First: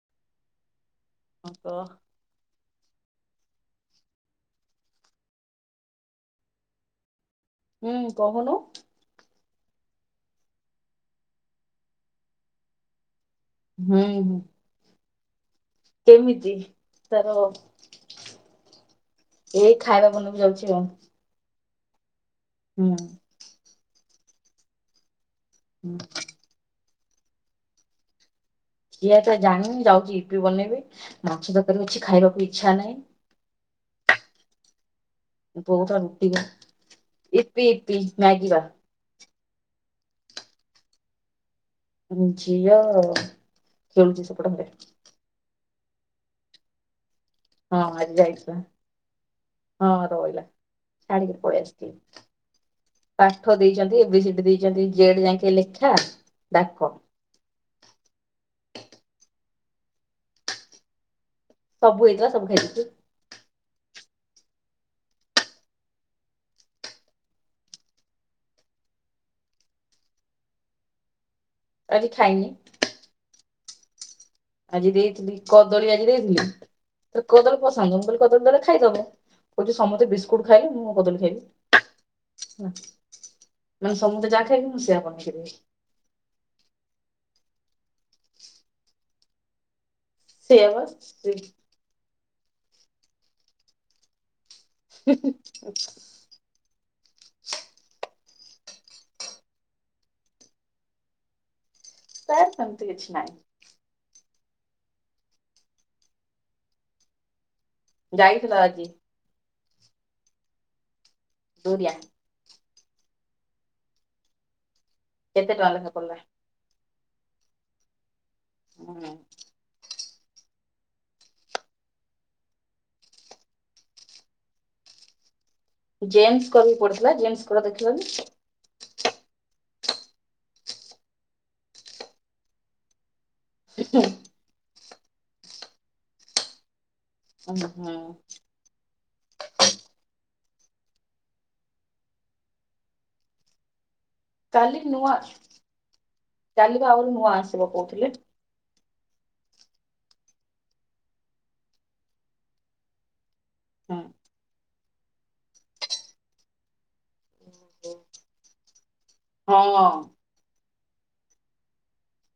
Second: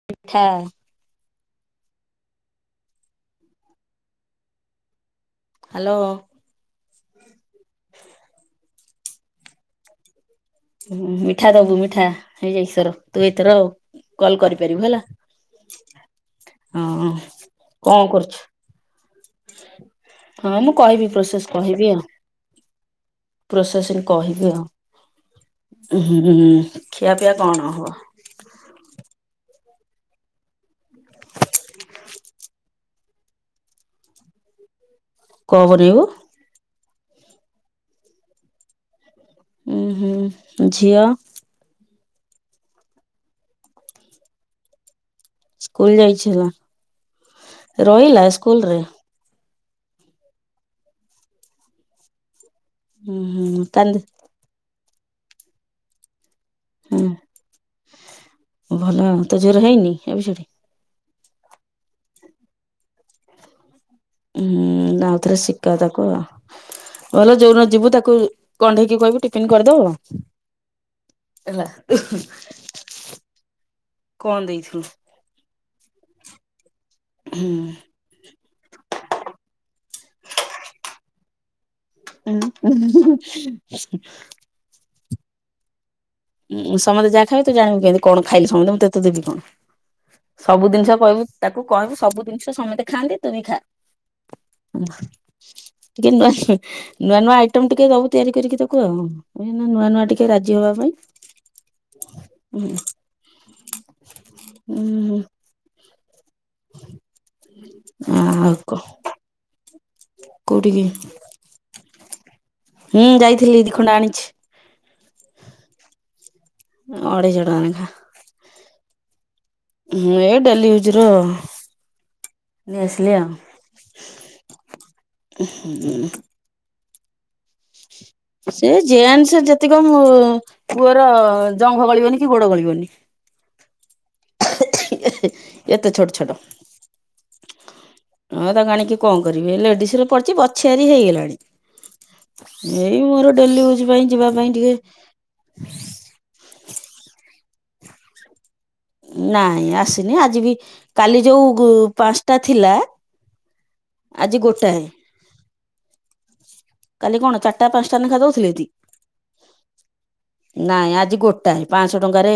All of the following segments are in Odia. [inaudible] ଓହୋ। ହ୍ୟାଲୋ। ହୁଁ କହୁନୁ। ମିଠା ଦବୁ ମିଠା ହେଇଯାଇ ସର ତୁ ଏଥର ଆଉ ହୁଁ ହୁଁ। କଲ କରିପାରିବୁ ହେଲା। କେମିତି ହଁ ତାର କଣ କରୁଛୁ? ଏଇ ଖାଇବା ବନକୁ ହଁ ମୁଁ ଯାଉଛି ରହ। କହିବି ପ୍ରୋସେସ କହିବି ଆଉ। ହୁଁ। ପ୍ରୋସେସିଂ କହିବି ଆଉ, ହୁଁ ଖିଆ ପିଆ କଣ ହବ? ଇଏତ ଜାଣିନି ଯାଉଛି ଇପି ବନେଇବି ମାଛ ତରକାରୀ କିଛି ଖାଇବାକୁ ଇଚ୍ଛା ନାହିଁ। କଣ ବହୁତ ବନେଇବୁ? ରୁଟିବା ଇପି ଇପି ମ୍ୟାଗିବା। ଉୁଁ ହୁଁ ଝିଅ। ଝିଅ ଖେଳୁଛି ସେପଟ ଘରେ। ସ୍କୁଲ ଯାଇଥିଲା ହଁ ଆଜି ରହିଲା ଯାଇଥିଲା ସ୍କୁଲରେ। ହଁ ରହିଲା ଛାଡିକି ପଳିଆସିଲି। ହୁଁ ହୁଁ ପାଠ କାନ୍ଦି ଦେଇଛନ୍ତି ଏ ବି ସି ଡି ଦେଇଛନ୍ତି ଜେଡ ଯାକ ଲେଖା ଡାକ। ହୁଁ ଭଲ ଆଉ ତୋ ଝିଅର ହେଇନି ଏ ବି ସି ଡି। ସବୁ ହେଇଥିଲା ସବୁ ଖାଇଦେଇଛି। ହଁ ଆଉଥରେ ଶିଖା ତାକୁ ଆଉ ଭଲ ଯୋଉଦିନ ଯିବୁ ତାକୁ କଣ୍ଢେଇକି କହିବୁ ଟିଫନ କରିଦବ। ହେଲା ଉୁଁ ଆଜି ହୁଁ। ଖାଇନି ଆଜି ଦେଇଥିଲି କଦଳୀ ଆଜି ଦେଇଥିଲି ତାର କଦଳୀ ପସନ୍ଦ। କଦଳୀ ତାହେଲେ ଖାଇଦବ କହୁଛ ସମସ୍ତେ ବିସ୍କୁଟ ଖାଇଲେ ମୁଁ କଦଳୀ ଖାଇବି। ହେଲା ସମସ୍ତେ ମାନେ ସମସ୍ତେ ଯାହା ଖାଇବେ ମୁଁ ସେଇଆ ବନେଇଦେବି। ଉଁ ସମସ୍ତେ ଯାହାଇବେ ତୁ ଯାଣିବୁ କେମିତି କଣ ଖାଇଲି ସମସ୍ତେ ମୁଁ ତତେ ଦେବି କଣ? ସେଇଆ ସବୁ ବା ଜିନିଷ କହିବୁ ତାକୁ କହିବୁ ସବୁ ଜିନିଷ ସମସ୍ତେ ଖାଆନ୍ତି ତୁବିଖା। [unintelligible] ନୂଆ ନୂଆ ଆଇଟମ ଟିକେ ଦବୁ ତିଆରି କରିକି ତାକୁ ଆଉ ନୂଆ ନୂଆ ଟିକେ ରାଜି ହବାପାଇଁ। ତାର ସେମିତି ଉୁଁ କିଛି ନାହିଁ ହୁଁ ହୁଁ ଆଉ ଯାଇଥିଲା କହ ଆଜି କୋଉଠିକି। ଦୁରିଆ। ଉୁଁ ଯାଇଥିଲି ଦି ଖଣ୍ଡ ଆଣିଛି। କେତେ ଟଙ୍କା ଲେଖା ପଡିଲା। ଅଢେଇଶହ ଟଙ୍କା ଲେଖା। ଉୁଁ। ହୁଁ ଏଇଡାଲି ଭେଜର ନେଇଆସିଲି। [unintelligible] ଉୁଁ ହୁଁ ଉୁଁ [unintelligible] ସେ ଜିନ୍ସ ଯେତିକ ପୁଅର ଜଙ୍ଘ ଗଳିବନି କି ଗୋଡ ଗଳିବନି। [unintelligible] [unintelligible] ଏତେ ଛୋଟ ଛୋଟ। ଓ ହୋ। ହଁ ତାକୁଆଣିକି କଣ କରିବେ ଲେଡିସରେ ପଡିଚି ବଛୁଆରି ହେଇଗଲାଣି। ଏଇ ମୋର ଡେଲି ୟୁଜ ପାଇଁ। ଯିବା ପାଇଁ ଟିକେ କାଲିକି ନୂଆ କାଲିକି ଆଉଗୋଟେ ନୂଆ ଆସିବ କହୁଥିଲେ। ନାଇଁ ଆସିନି ଆଜିବି କାଲି ଯୋଉ ପାଞ୍ଚଟା ଥିଲା। ହୁଁ। ଆଜି ଗୋଟାଏ। କାଲି କଣ ଚାରିଟା ପାଞ୍ଚଟା ଲେଖା ଦଉଥିଲେକି। ହଁ। ନାଇଁ ଆଜି ଗୋଟାଏ ପାଆଁଶହ ଟଙ୍କାରେ।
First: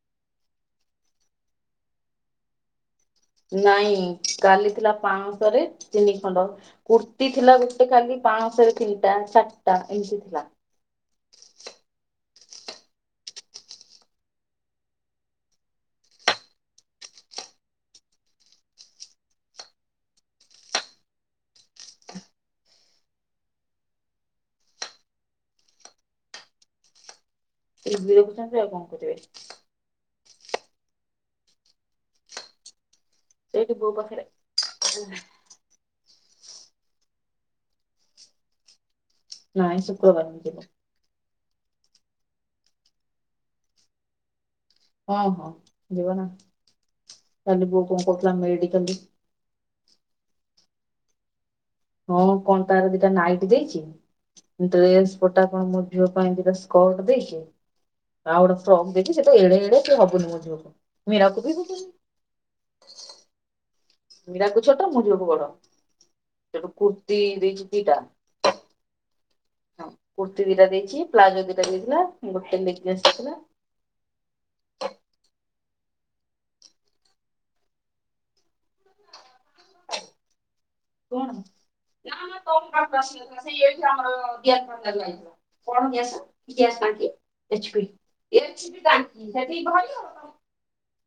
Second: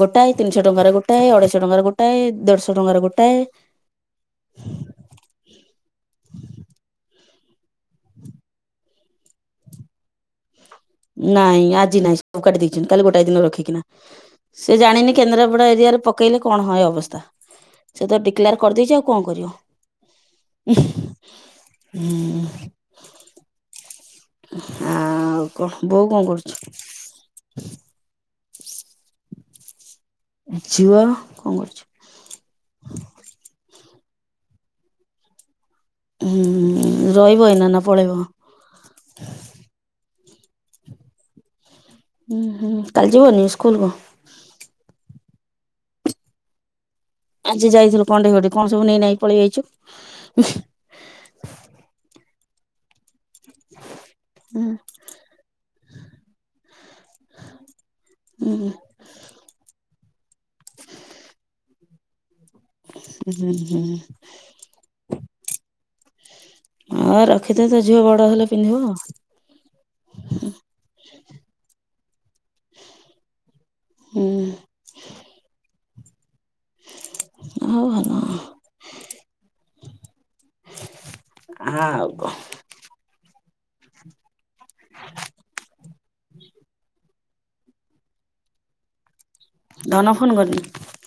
ଗୋଟାଏ ତିିଶହ ଟଙ୍କାରେ ଗୋଟାଏ ଅଢେଇଶହ ଟଙ୍କାର ଗୋଟଏ ଦେଢଶହ ଟଙ୍କାରେ ଗୋଟ ନାଇଁ କାଲିଥିଲା ପାଆଁଶହରେ ତିନି ଖଣ୍ଡ। କୁର୍ତ୍ତିୀ ଥିଲା ଗୋଟେ କାଲି ପାଆଁଶହରେ ତିନିଟା ସାତଟା ଏମିତି ଥିଲା। ନାଇଁ ଆଜି ନାଇଁ ସବୁ କାଟିି ଦେଇଛନ୍ତି, କାଲି ଗୋଟାଏ ଦିନ ରଖିକିନା। ସେ ଜାଣିନି କେନ୍ଦ୍ରାପଡା ଏରିଆରେ ପକେଇଲେ କଣ ହୋଏ ଅବସ୍ଥା। ସେ ତ ଡିକ୍ଲାର କରିଦେଇଛି ଆଉ କଣ କରିବ। ହୁଁ। ଆଉ କଣ ବୋଉ କଣ କରୁଚି? ଟିଭି ଦେଖୁଛନ୍ତି ଆଉ କଣ କରିବେ। ଝୁଅ କଣ କରୁଚି? ଏଇଠି ବୋଉ ପାଖରେ। ହୁଁଁ ରହିବ ଏଇନା ନା ପଳେଇବ? ନାଇଁ ଶୁକ୍ରବାର ଯିବ। ହୁଁ ହୁଁ କାଲି ଯିବନି ସ୍କୁଲ କୁ? ହଁ ହଁ ଯିବ ନା। କାଲି ଆଜି ବୋଉ ଯାଇଥିଲୁ କଣ କହୁଥିଲା କଣ୍ଢେଇ ଘଟି କଣ ସବୁ ମେଡିକାଲ ନେଇ ନାଇଁ ପଳେଇ ଯାଇଛୁ। ହଁ କଣ ତାର ଦିଟା ନାଇଁଟି। ଦେଇଛି ହୁଁ ଡ୍ରେସ ପଟା କଣ ମୋ ଝିଅ ପାଇଁ ଦିଟା ସ୍କର୍ଟ ଦେଇଛି। ଆଉ ଗୋଟେ ହୁଁ ଫ୍ରକ୍ ଦେଇଛି ସେଇଟା ଏଡ଼େ ଏଡେ ହବୁନି ମୋ ଝିଅକୁ ମୀରାକୁ ବି ହବନି। ହୁଁ ହୁଁ। ମୀରାକୁ ଛୋଟ ମୁଁ ଝିଅକୁ ବଡ ସେଠୁ ଠୁ ହଁ କୁର୍ତ୍ତିୀ ରଖିଦେ ଦେଇଛି ତୋ ଦିଟା। ଝିଅ ବଡ ହେଲେ ପିନ୍ଧିବ। ହଁ କୁର୍ତ୍ତି ଦିଟା ଦେଇଛି ପ୍ଳାଜୋ ଦିଟା ଦେଇଥିଲା ଗୋଟେ ଲେଙ୍ଗିସ୍ ଦେଇଥିଲା। ହୁଁ। ହୋଉ ଭଲ। କଣ ଆଉ ନା କଣ ନା ତୋ ମ ପ୍ରଶ୍ନ କସ ଏଇଥିଲା ଆମର। ଇ କଣସସଙ୍କ [unintelligible] ହେବି ଭରିବ। [unintelligible]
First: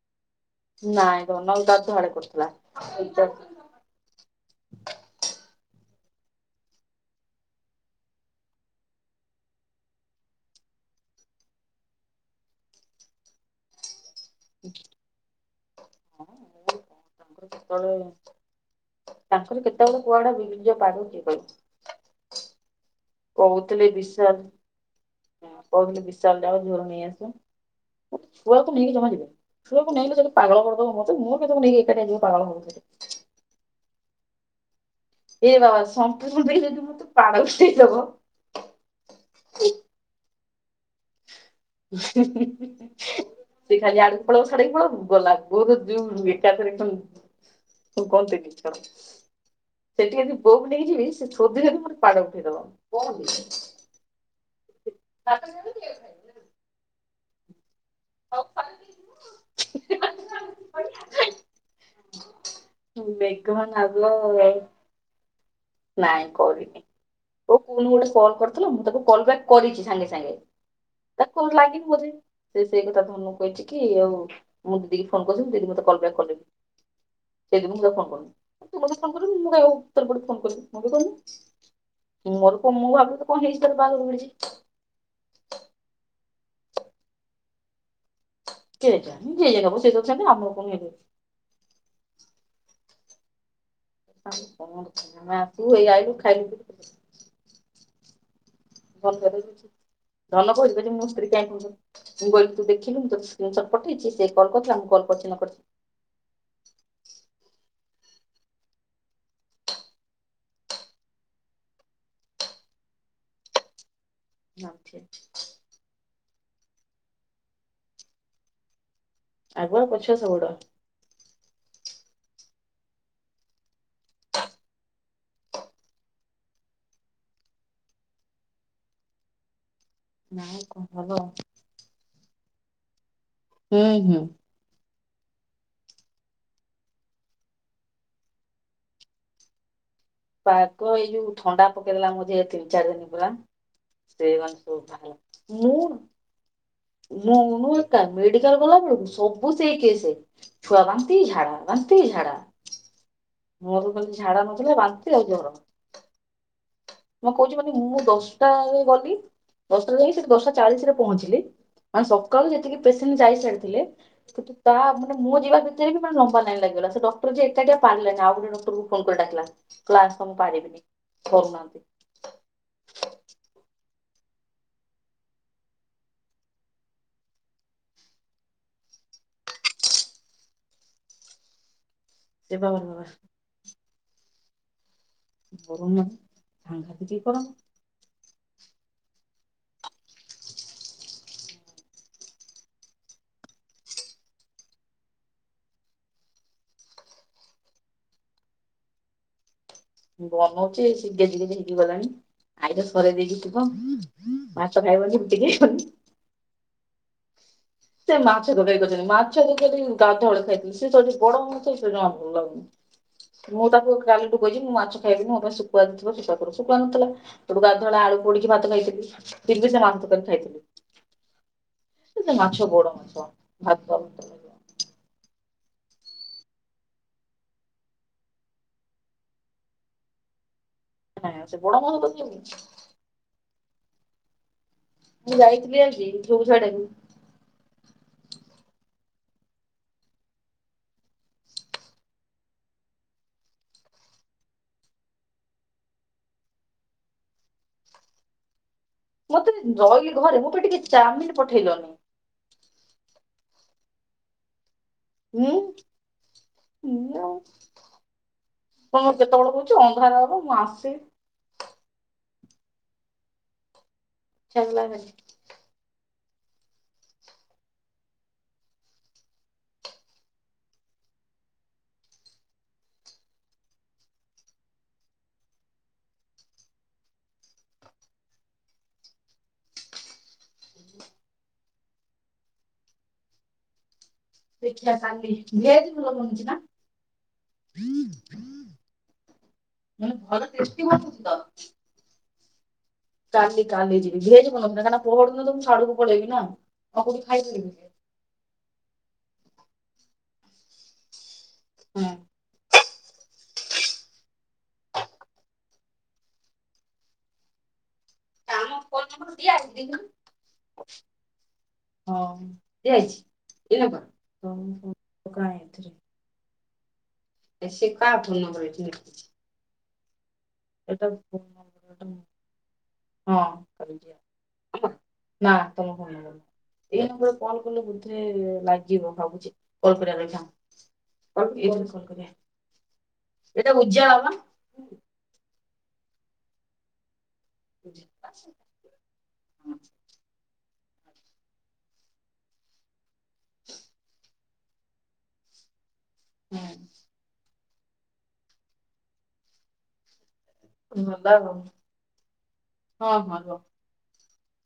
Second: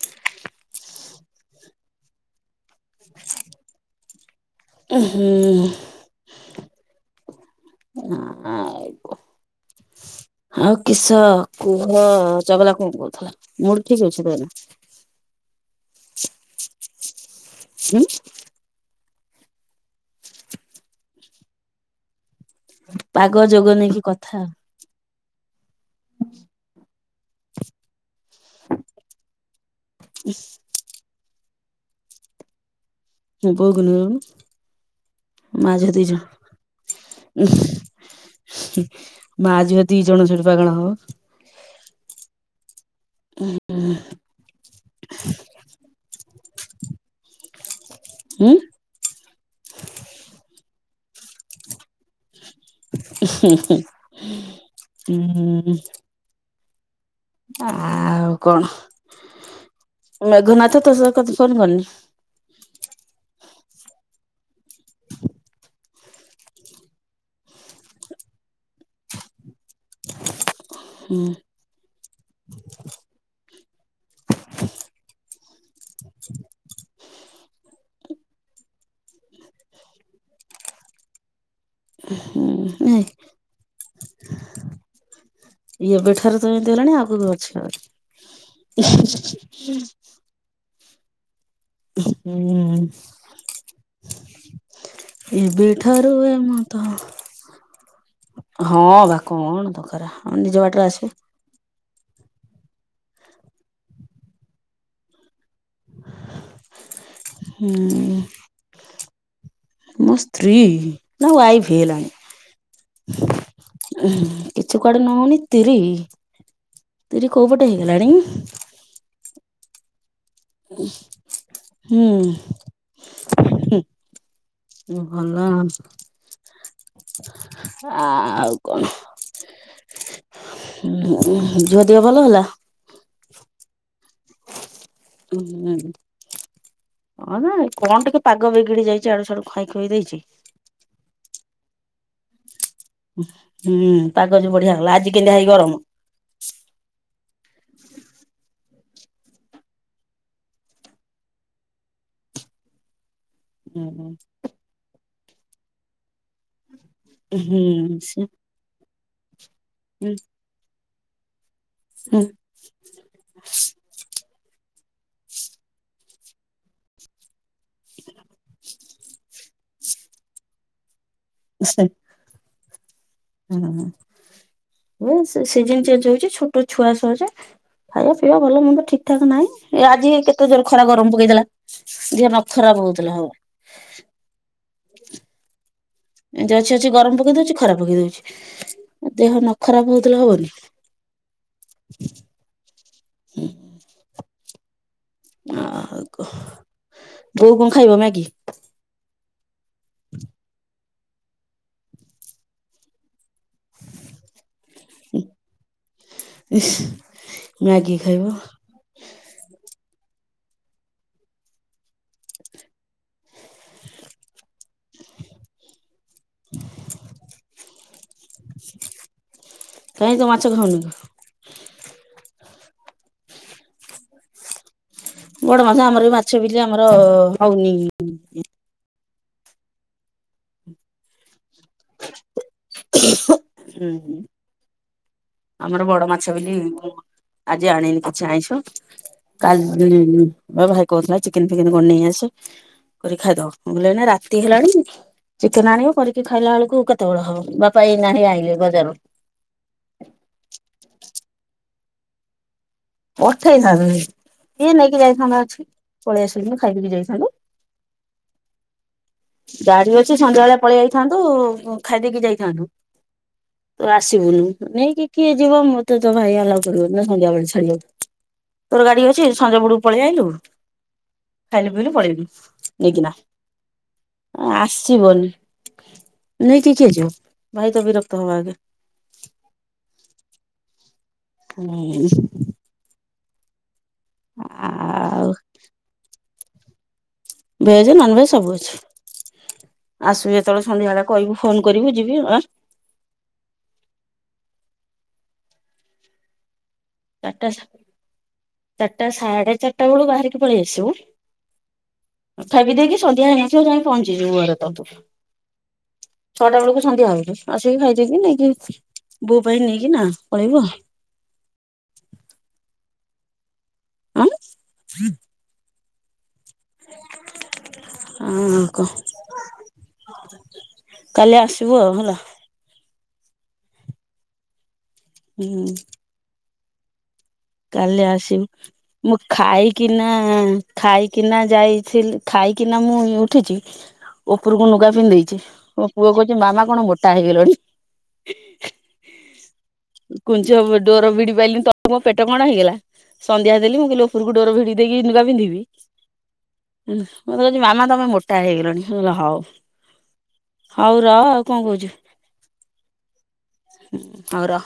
ନାଇଁ ଧାନ [unintelligible] ତଳେ ପଡିଥିଲା। ହୁଁ। ହ [unintelligible] ଆଉ କିସ କୁହ ଚଗଲା କଣ କହୁଥିଲା, ମୂର୍ତ୍ତି କରୁଛି ତାହେଲେ? ହଁ କ ତାଙ୍କର କେତେବେଳେ ହୁଁ ତାଙ୍କର କେତେ ବେଳେ କୁଆଡେ ବିଗିଡି ଯିବ ପାଗ କିଏ କହିବ। ପାଗ ଯୋଗ ନେଇକି କଥା ଆଉ। କୋଉଥିଲି ବିଶାଳ ଜାୟ ଝିଅର ନେଇଆସିବ। ପୁଅ କୁ ନେଇକି ଜମା ଯିବିନି। ଛୁଆକୁ ନେଇକି ଲୋ ପାଗଳ କରିଦବ ମତେ, ମୋର କିଏ ତାକୁ ନେଇକି ଏକା ଏକା ଯିବ ପାଗଳ ହବ ସେଠି। ବୋଉ କୁ ନଉନୁ? ଏ ବାବା ସମ୍ପୂର୍ଣ ଦେଇ ମତେ [unintelligible] ଦବ। ମାଆ ଝିଅ ଦି ଜଣ ସେଠି ପାଗଳ ହବ। [unintelligible] ଆଡୁ। [unintelligible] ଏକାଥରେ କଣ ହଁ କହନ୍ତି କିଛ ଉଁ ସେଠି ଯଦି ପୋକ ନେଇଯିବି ସେ ଶୋଧିଲର [unintelligible] ହୁଁ। [unintelligible] ଆଉ କଣ ମେଘନାଥ ତୋ ସ ଫୋନ କରନି? ମେଘନାଦ ନାଇଁ କରିନି। ଓପୁଣି ଗୋଟେ କଲ କରିଥିଲ। ମୁଁ ତାକୁ କଲ ବ୍ୟାକ୍ କରିଚି ସାଙ୍ଗେ ସାଙ୍ଗେ। ହୁଁ ତାକୁ ଆଉ ଲାଗିନି ବୋଧେ। ସେ ସେଇ କଥା ଧନୁକୁ କହିଚି କି ଆଉ ମୁଁ ଦିଦି କି ଫୋନ କରିଥିଲି ଦିଦି ମତେ କଲ୍ ବ୍ୟାକ୍ କଲେନି। ସେଦିନ ମୁଁ ତାକୁ ଫୋନ କରୁନି। ତୁ ମତେ ଫୋନ କରିବୁନି ମୁଁ କାଇଁ ଉପରେ ପଡ଼ିକି ଫୋନ କରିବି। ମୁଁ ବି କରୁନି। କି ହୁଁ ମୋର କଣ' ମୁଁ ନାଇଁ ଭାବିଲି କଣ ହେଇଚି ବାହାଘରକୁ ପଳେଇଚି। ଏବେଠାରୁ ତ ଇନ୍ତିହେଲଣି ଆଗକୁ ଅଛି ଆହୁରି। କେଜାଣି ଯିଏ ହେବ [unintelligible] ଆମ କଣ ହେଇଯାଉଚି। ହୁଁ। ଆମେ ଆସିବୁ ଏବେ ଏଇ ଆଇଲୁ ଠାରୁ ଖାଇଲୁ ଏମନ୍ତ। ହଁ [unintelligible] ଧନ ବା କହୁଚି କଣ ଦରକାର ଆମ ନିଜ ବାଟରେ କହୁଚି ମୋ ଆସିବ ସ୍ତ୍ରୀ। ମୁଁ କହିଲି ତୁ ଦେଖିଲୁ ମୁଁ ତତେ ସ୍କିନ ସଟ ପଠେଇଚି। ସେ କଲ୍ କରିଥିଲା ମୁଁ କଲ୍ କରିଚି ନ କରିଚି। ହୁଁ। ମୋ ସ୍ତ୍ରୀ ନା ୱାଇଫ ହେଲାଣି। [unintelligible] ନା କିଛି ଉଠେ କୁଆଡ଼ୁ ନ ହୋଉଣୁ ତିରି ତିରି କୋଉ ପଟୁ ହେଇଗଲାଣି? ଆଗୁଆ ପଛୁଆ ସବୁଆଡ଼ୁଆ। ହୁଁ। ହୁଁ, ଭଲ। ଆଉ କଣ? ନାଇଁ କଣ ହୁଁ ଭଲ ହୁଁ ଝିଅ ଦିହ ଭଲ ହେଇଗଲା? ହୁଁ ହୁଁ। ହୁଁ। ହଁ ନା ଏ କଣ ଟିକେ ପାଗ ବିଗିଡ଼ି ଯାଇଚି। ଇଆଡ଼ୁ ସିଆଡ଼ୁ ଖାଇ ଖୁଇ ଦେଇଚି। ପାଗ ଏଇ ଯୋଉ ଥଣ୍ଡା ପକେଇ ଦେଲା ମଝି ରାତିରୁ। ଚାରି ଦିନୀ ହୁଁ ପାଗ ଯୋଉ ବଢିଆ ହେଲା ପୁରା ଆଜି କେମିତିଆ ହେଇ ଗରମ [unintelligible] ମୁଁନୁ ଏକା ମେଡିକାଲ ଗଲା ବେଳକୁ ସବୁ ସେଇ କେସ। ଛୁଆ ବାନ୍ତି ଝାଡ଼ା ବାନ୍ତି ଝାଡ଼ା। ମୋର ହୁଁ ଖାଲି ଝାଡ଼ା ନଥିଲା। ବାନ୍ତି ଆଉ ଜର। ମୁଁ କହୁଚି ମାନେ ମୁଁ ସେ ଦଶଟାରେ ଗଲି। ଦଶଟାରେ ଗଲି ସେଠି ଦଶଟା ଚାଳିଶ ରେ ପହଞ୍ଚିଲି। ଆଉ ହୁଁ ସକାଳୁ ଯେତିକି ପେସେଣ୍ଟ ଯାଇ ସାରିଥିଲେ। କିନ୍ତୁ ତା ମାନେ ମୁଁ ଯିବା ଭିତରେ ମାନେ ଲମ୍ବା ଲାଇନ୍ ଲାଗିଗଲା। ଡକ୍ଟର ଯିଏ ଏକାଟିଆ ପାରିଲାନି। ଆଉ ଗୋଟେ ଡକ୍ଟର କୁ ଫୋନ କରି ଡାକଲା। କହିଲା ଆସ ମୁଁ ପାରିବିନି। ଡରୁ ନାହାନ୍ତି। ହୁଁ ସିଜନ ଚେଞ୍ଜ ହଉଚି। ଛୋଟ ଛୁଆ ସହଯେ। ଖାଇବା ପିଇବା ଭଲ ମନ୍ଦ ଠିକଠାକ ନାହିଁ। ଏ ଆଜି ହେଇ କେତେ ଜୋର ଖରା ଗରମ ପକେଇଦେଲା। ଦିହ ନ ସେ ବାବା ଖରାପ ରେ ବାବା ହଉଥିଲେ ହବ। ପୁରୁଣା ଏମିତି ଅଛି ଅଛି ଗରମ ପକେଇ ଦଉଚି। ଖରା ଉଚି ଦେହ ନ ଖରାପ ହଉଥିଲେ ହବନି। ହୁଁ। ଆଉକଣ କୁହ? ବୋଉ କଣ ଖାଇବ ମାଗି? ବନଉଚି ମେଘ ଟିକେ ଟିକେ ହେଇକିଗଲାଣି। ଆଇର ସରେଇ ଦେଇକିି ଯିବ। ଭାତ ଖାଇବନିିକି ରୁଟି ଖାଇବନି। ଇଁହିଁ। ସେ ମାଛ ଧରେଇ ଦଉଚନ୍ତି ମାଛ ମାଛ ଦେଲି ଗାଧଆଳେ ଖାଇଥିଲି ସେ ଯଦି ବଡ ହୁଅନ୍ତେ ମତେ ଜମା ଭଲ ଲାଗୁନି ମୁଁ ତାକୁ କାଲି ମୁଁ କହୁଚି ମୁଁ ମାଛ ଖାଇନି ମୋ ପାଇଁ ଶୁଖୁଆ ଯଦି ଥିବ ଶୁଖୁଆ ପୋଡ଼ ଶୁଖୁଆ ନଥିଲା ହଠୁ ଅଗାଧୁଆ ଆଳୁ ପୋଡିକି ଭାତ ଖାଇଥିଲି। ତିନି ସେ ମା ତ କାହିଁ ତୁ ମାଛ ଖାଇଥିଲୁ। ଖାଉନି ସେ ମାଛ ବଡ ମାଛ ଭାତ। ବଡ ମାସ ଆମର ବି ମାଛ ବିଲେ ଆମର ହଉନି। ହଁ ସେ ବଡ ମହ କେମିତି? ହୁଁ। ମୁଁ ଯାଇଥିଲି ଆମର ବଡ ଆଜି ମାଛ ଯୋଉ ବୋଲି ସିଆଡେ ମୁଁ ଆଜି ଆଣିନି କିଛି ଆନିଶ। କାଲିୋ ଭାଇ କହୁଥିଲା ଚିକେନ୍ ଫିକନ୍ କଣ ନେଇ ଆସ। କରି ଖାଇଦବ ମୁ ବୁଲ ନା ରାତି ହେଲାଣି। ଚିକେନ ଆଣିବ କରିକି ଖାଇଲା ବେଳକୁ କେତେବେଳେ ହବ ବାପା ଏଇଣ ଆଇିଲେ ବଜାରରୁ। ମତେ ରହିଲି ଘରେ ମୋ ତେ ଟିକେ ଚାଉମିନ ପଠେଇଲନି। ଅଠେଇସାର ଇଏ ନେଇକି ଯାଇଥାନ୍ତ ମୁଁ ଅଛି ପଳେଇ ଆସିଲି ଖାଇକିକି ମୁଁ ଯାଇଥାନ୍ତୁ। କଣ କେତେବେଳେ? କହୁଛି ଗାଡି ଅଛି ଅନ୍ଧାର ହବ ସନ୍ଧ୍ୟା ବେଳେ ମୁଁ ପଳେଇ ଆସିବି ଯାଇଥାନ୍ତୁ ଖାଇ ଦେଇକି ଯାଇଥାନ୍ତୁ ତ ଆସିବୁନୁ ଇଚ୍ଛା ହେଲାନି ନେଇକି କିଏ? ଯିବ ମୋତେ ତ ଭାଇ ଆଲା କରିବ ନା ସନ୍ଧ୍ୟାବେଳେ ଛାଡିବକୁ ତୋର ଗାଡି ଅଛି ସଞ୍ଜ ବଡକୁ ପଳେଇ ଆଇଲୁ ଖାଇଲୁ ପିଇଲୁ ପଳେଇଲୁ ନେଇକିନା। ଆସିବନି ନେଇକି କିଏ ଯିବ ଭାଇ ତ ବିରକ୍ତ ହବ ଆଗେ। ହୁଁ। ଆଉ ସେଖିସଲି ଘିଥିଲ ମୁଲ ମଛି ନା ଭେଜ୍ ନନ୍ ଭେଜ୍ ସବୁ ଅଛି ମାନେ ଆସିବି ଭଲ ଯେତେବେଳେ ଟେଷ୍ଟି ସନ୍ଧ୍ୟାବେଳେ ବନୁଛି ତ କହିବୁ ଫୋନ୍ କରିବୁ ଯିବି ଆ କାଲି କାଲି ଯିବି ଭିଜିବନ କାଁକନା ପୁ ତ ମୁଁ ଆଡୁକୁ ପଳେଇବି ନା। ଆଉ କୋଉଠି ଚାରିଟା ଖାଇପାରିବି ଚାରିଟା ସାଢେ ଚାରିଟା ବେଳୁ ବାହାରିକି ପଳେଇ ଆସିବୁ। ହଁ। ଫବି ଦେ କିି [unintelligible] ସଧଆ ହେ ଅ ଯାଇ ପହଞ୍ଚିଯିବ ଘୁରେ ତୁ ଛଅଟା ବେଳକୁ ସନ୍ଧ୍ୟା ଭଉଛ ଆସିକି ଖାଇଯ କିି ଆମ ନାଇଁ। ଫୋନ ନମ୍ବର ବୋ ପାଇଁ ଦିଆହେଇଛି ନେଇକି ଦେଖିଲୁ ନା ପଳେଇବୁ ହଁ ଯ ଯାଇଛି ଏଥି ଆଉ ଆଁ କାହା ହ ଫୋନ ନମ୍ବର ଏଠି କହ? ଲେଖିଛି ଏଟା କାଲି ଫୋନ ଆସିବୁ ନମ୍ବର ଆଉ ଏଟା ହେଲା। ହଁ ହୁଁ ନା ତମ ଏଇ ନମ୍ବରରେ କଲ୍ କଲେ କାଲି ବୋଧେ ଆସିବୁ ଲାଗିବ ଭାବୁଛି କଲ କରିବା। କିନା କଲ୍ ଏଇଥିରେ କଲ୍ ଯାଇଥିଲି କରିବା। ଖାଇକିନା ମୁଁ ଉଠିଛି ଏଇଟା ଉଜାଲା ବା। ଉପରକୁ ଲୁଗା ପିନ୍ଧେଇଛି। ମୋ ପୁଅ କହୁଛି ମାମା କଣ ମୋଟା ହେଇଗଲଣି। ହଁ କୁ ଡୋର ବିଡିିବା। ପେଟ କଣ ହେଇଗଲା ସନ୍ଧ୍ୟା ଦେଲି ମୁଁ କହିଲି ଉପରକୁ ଡୋର ଭିଡି ଦେଇକିୁଗା ପିନ୍ଧିବି। ମତେ କହୁଛି ମାମା ତମେ ମୋଟା ହେଇଗଲଣି ହଉ। ହଉ ହଁ ର ଭଲ ଆଉ କଣ କହୁଛୁ ହଁ ହଁ ରୁହ। ହଉ ର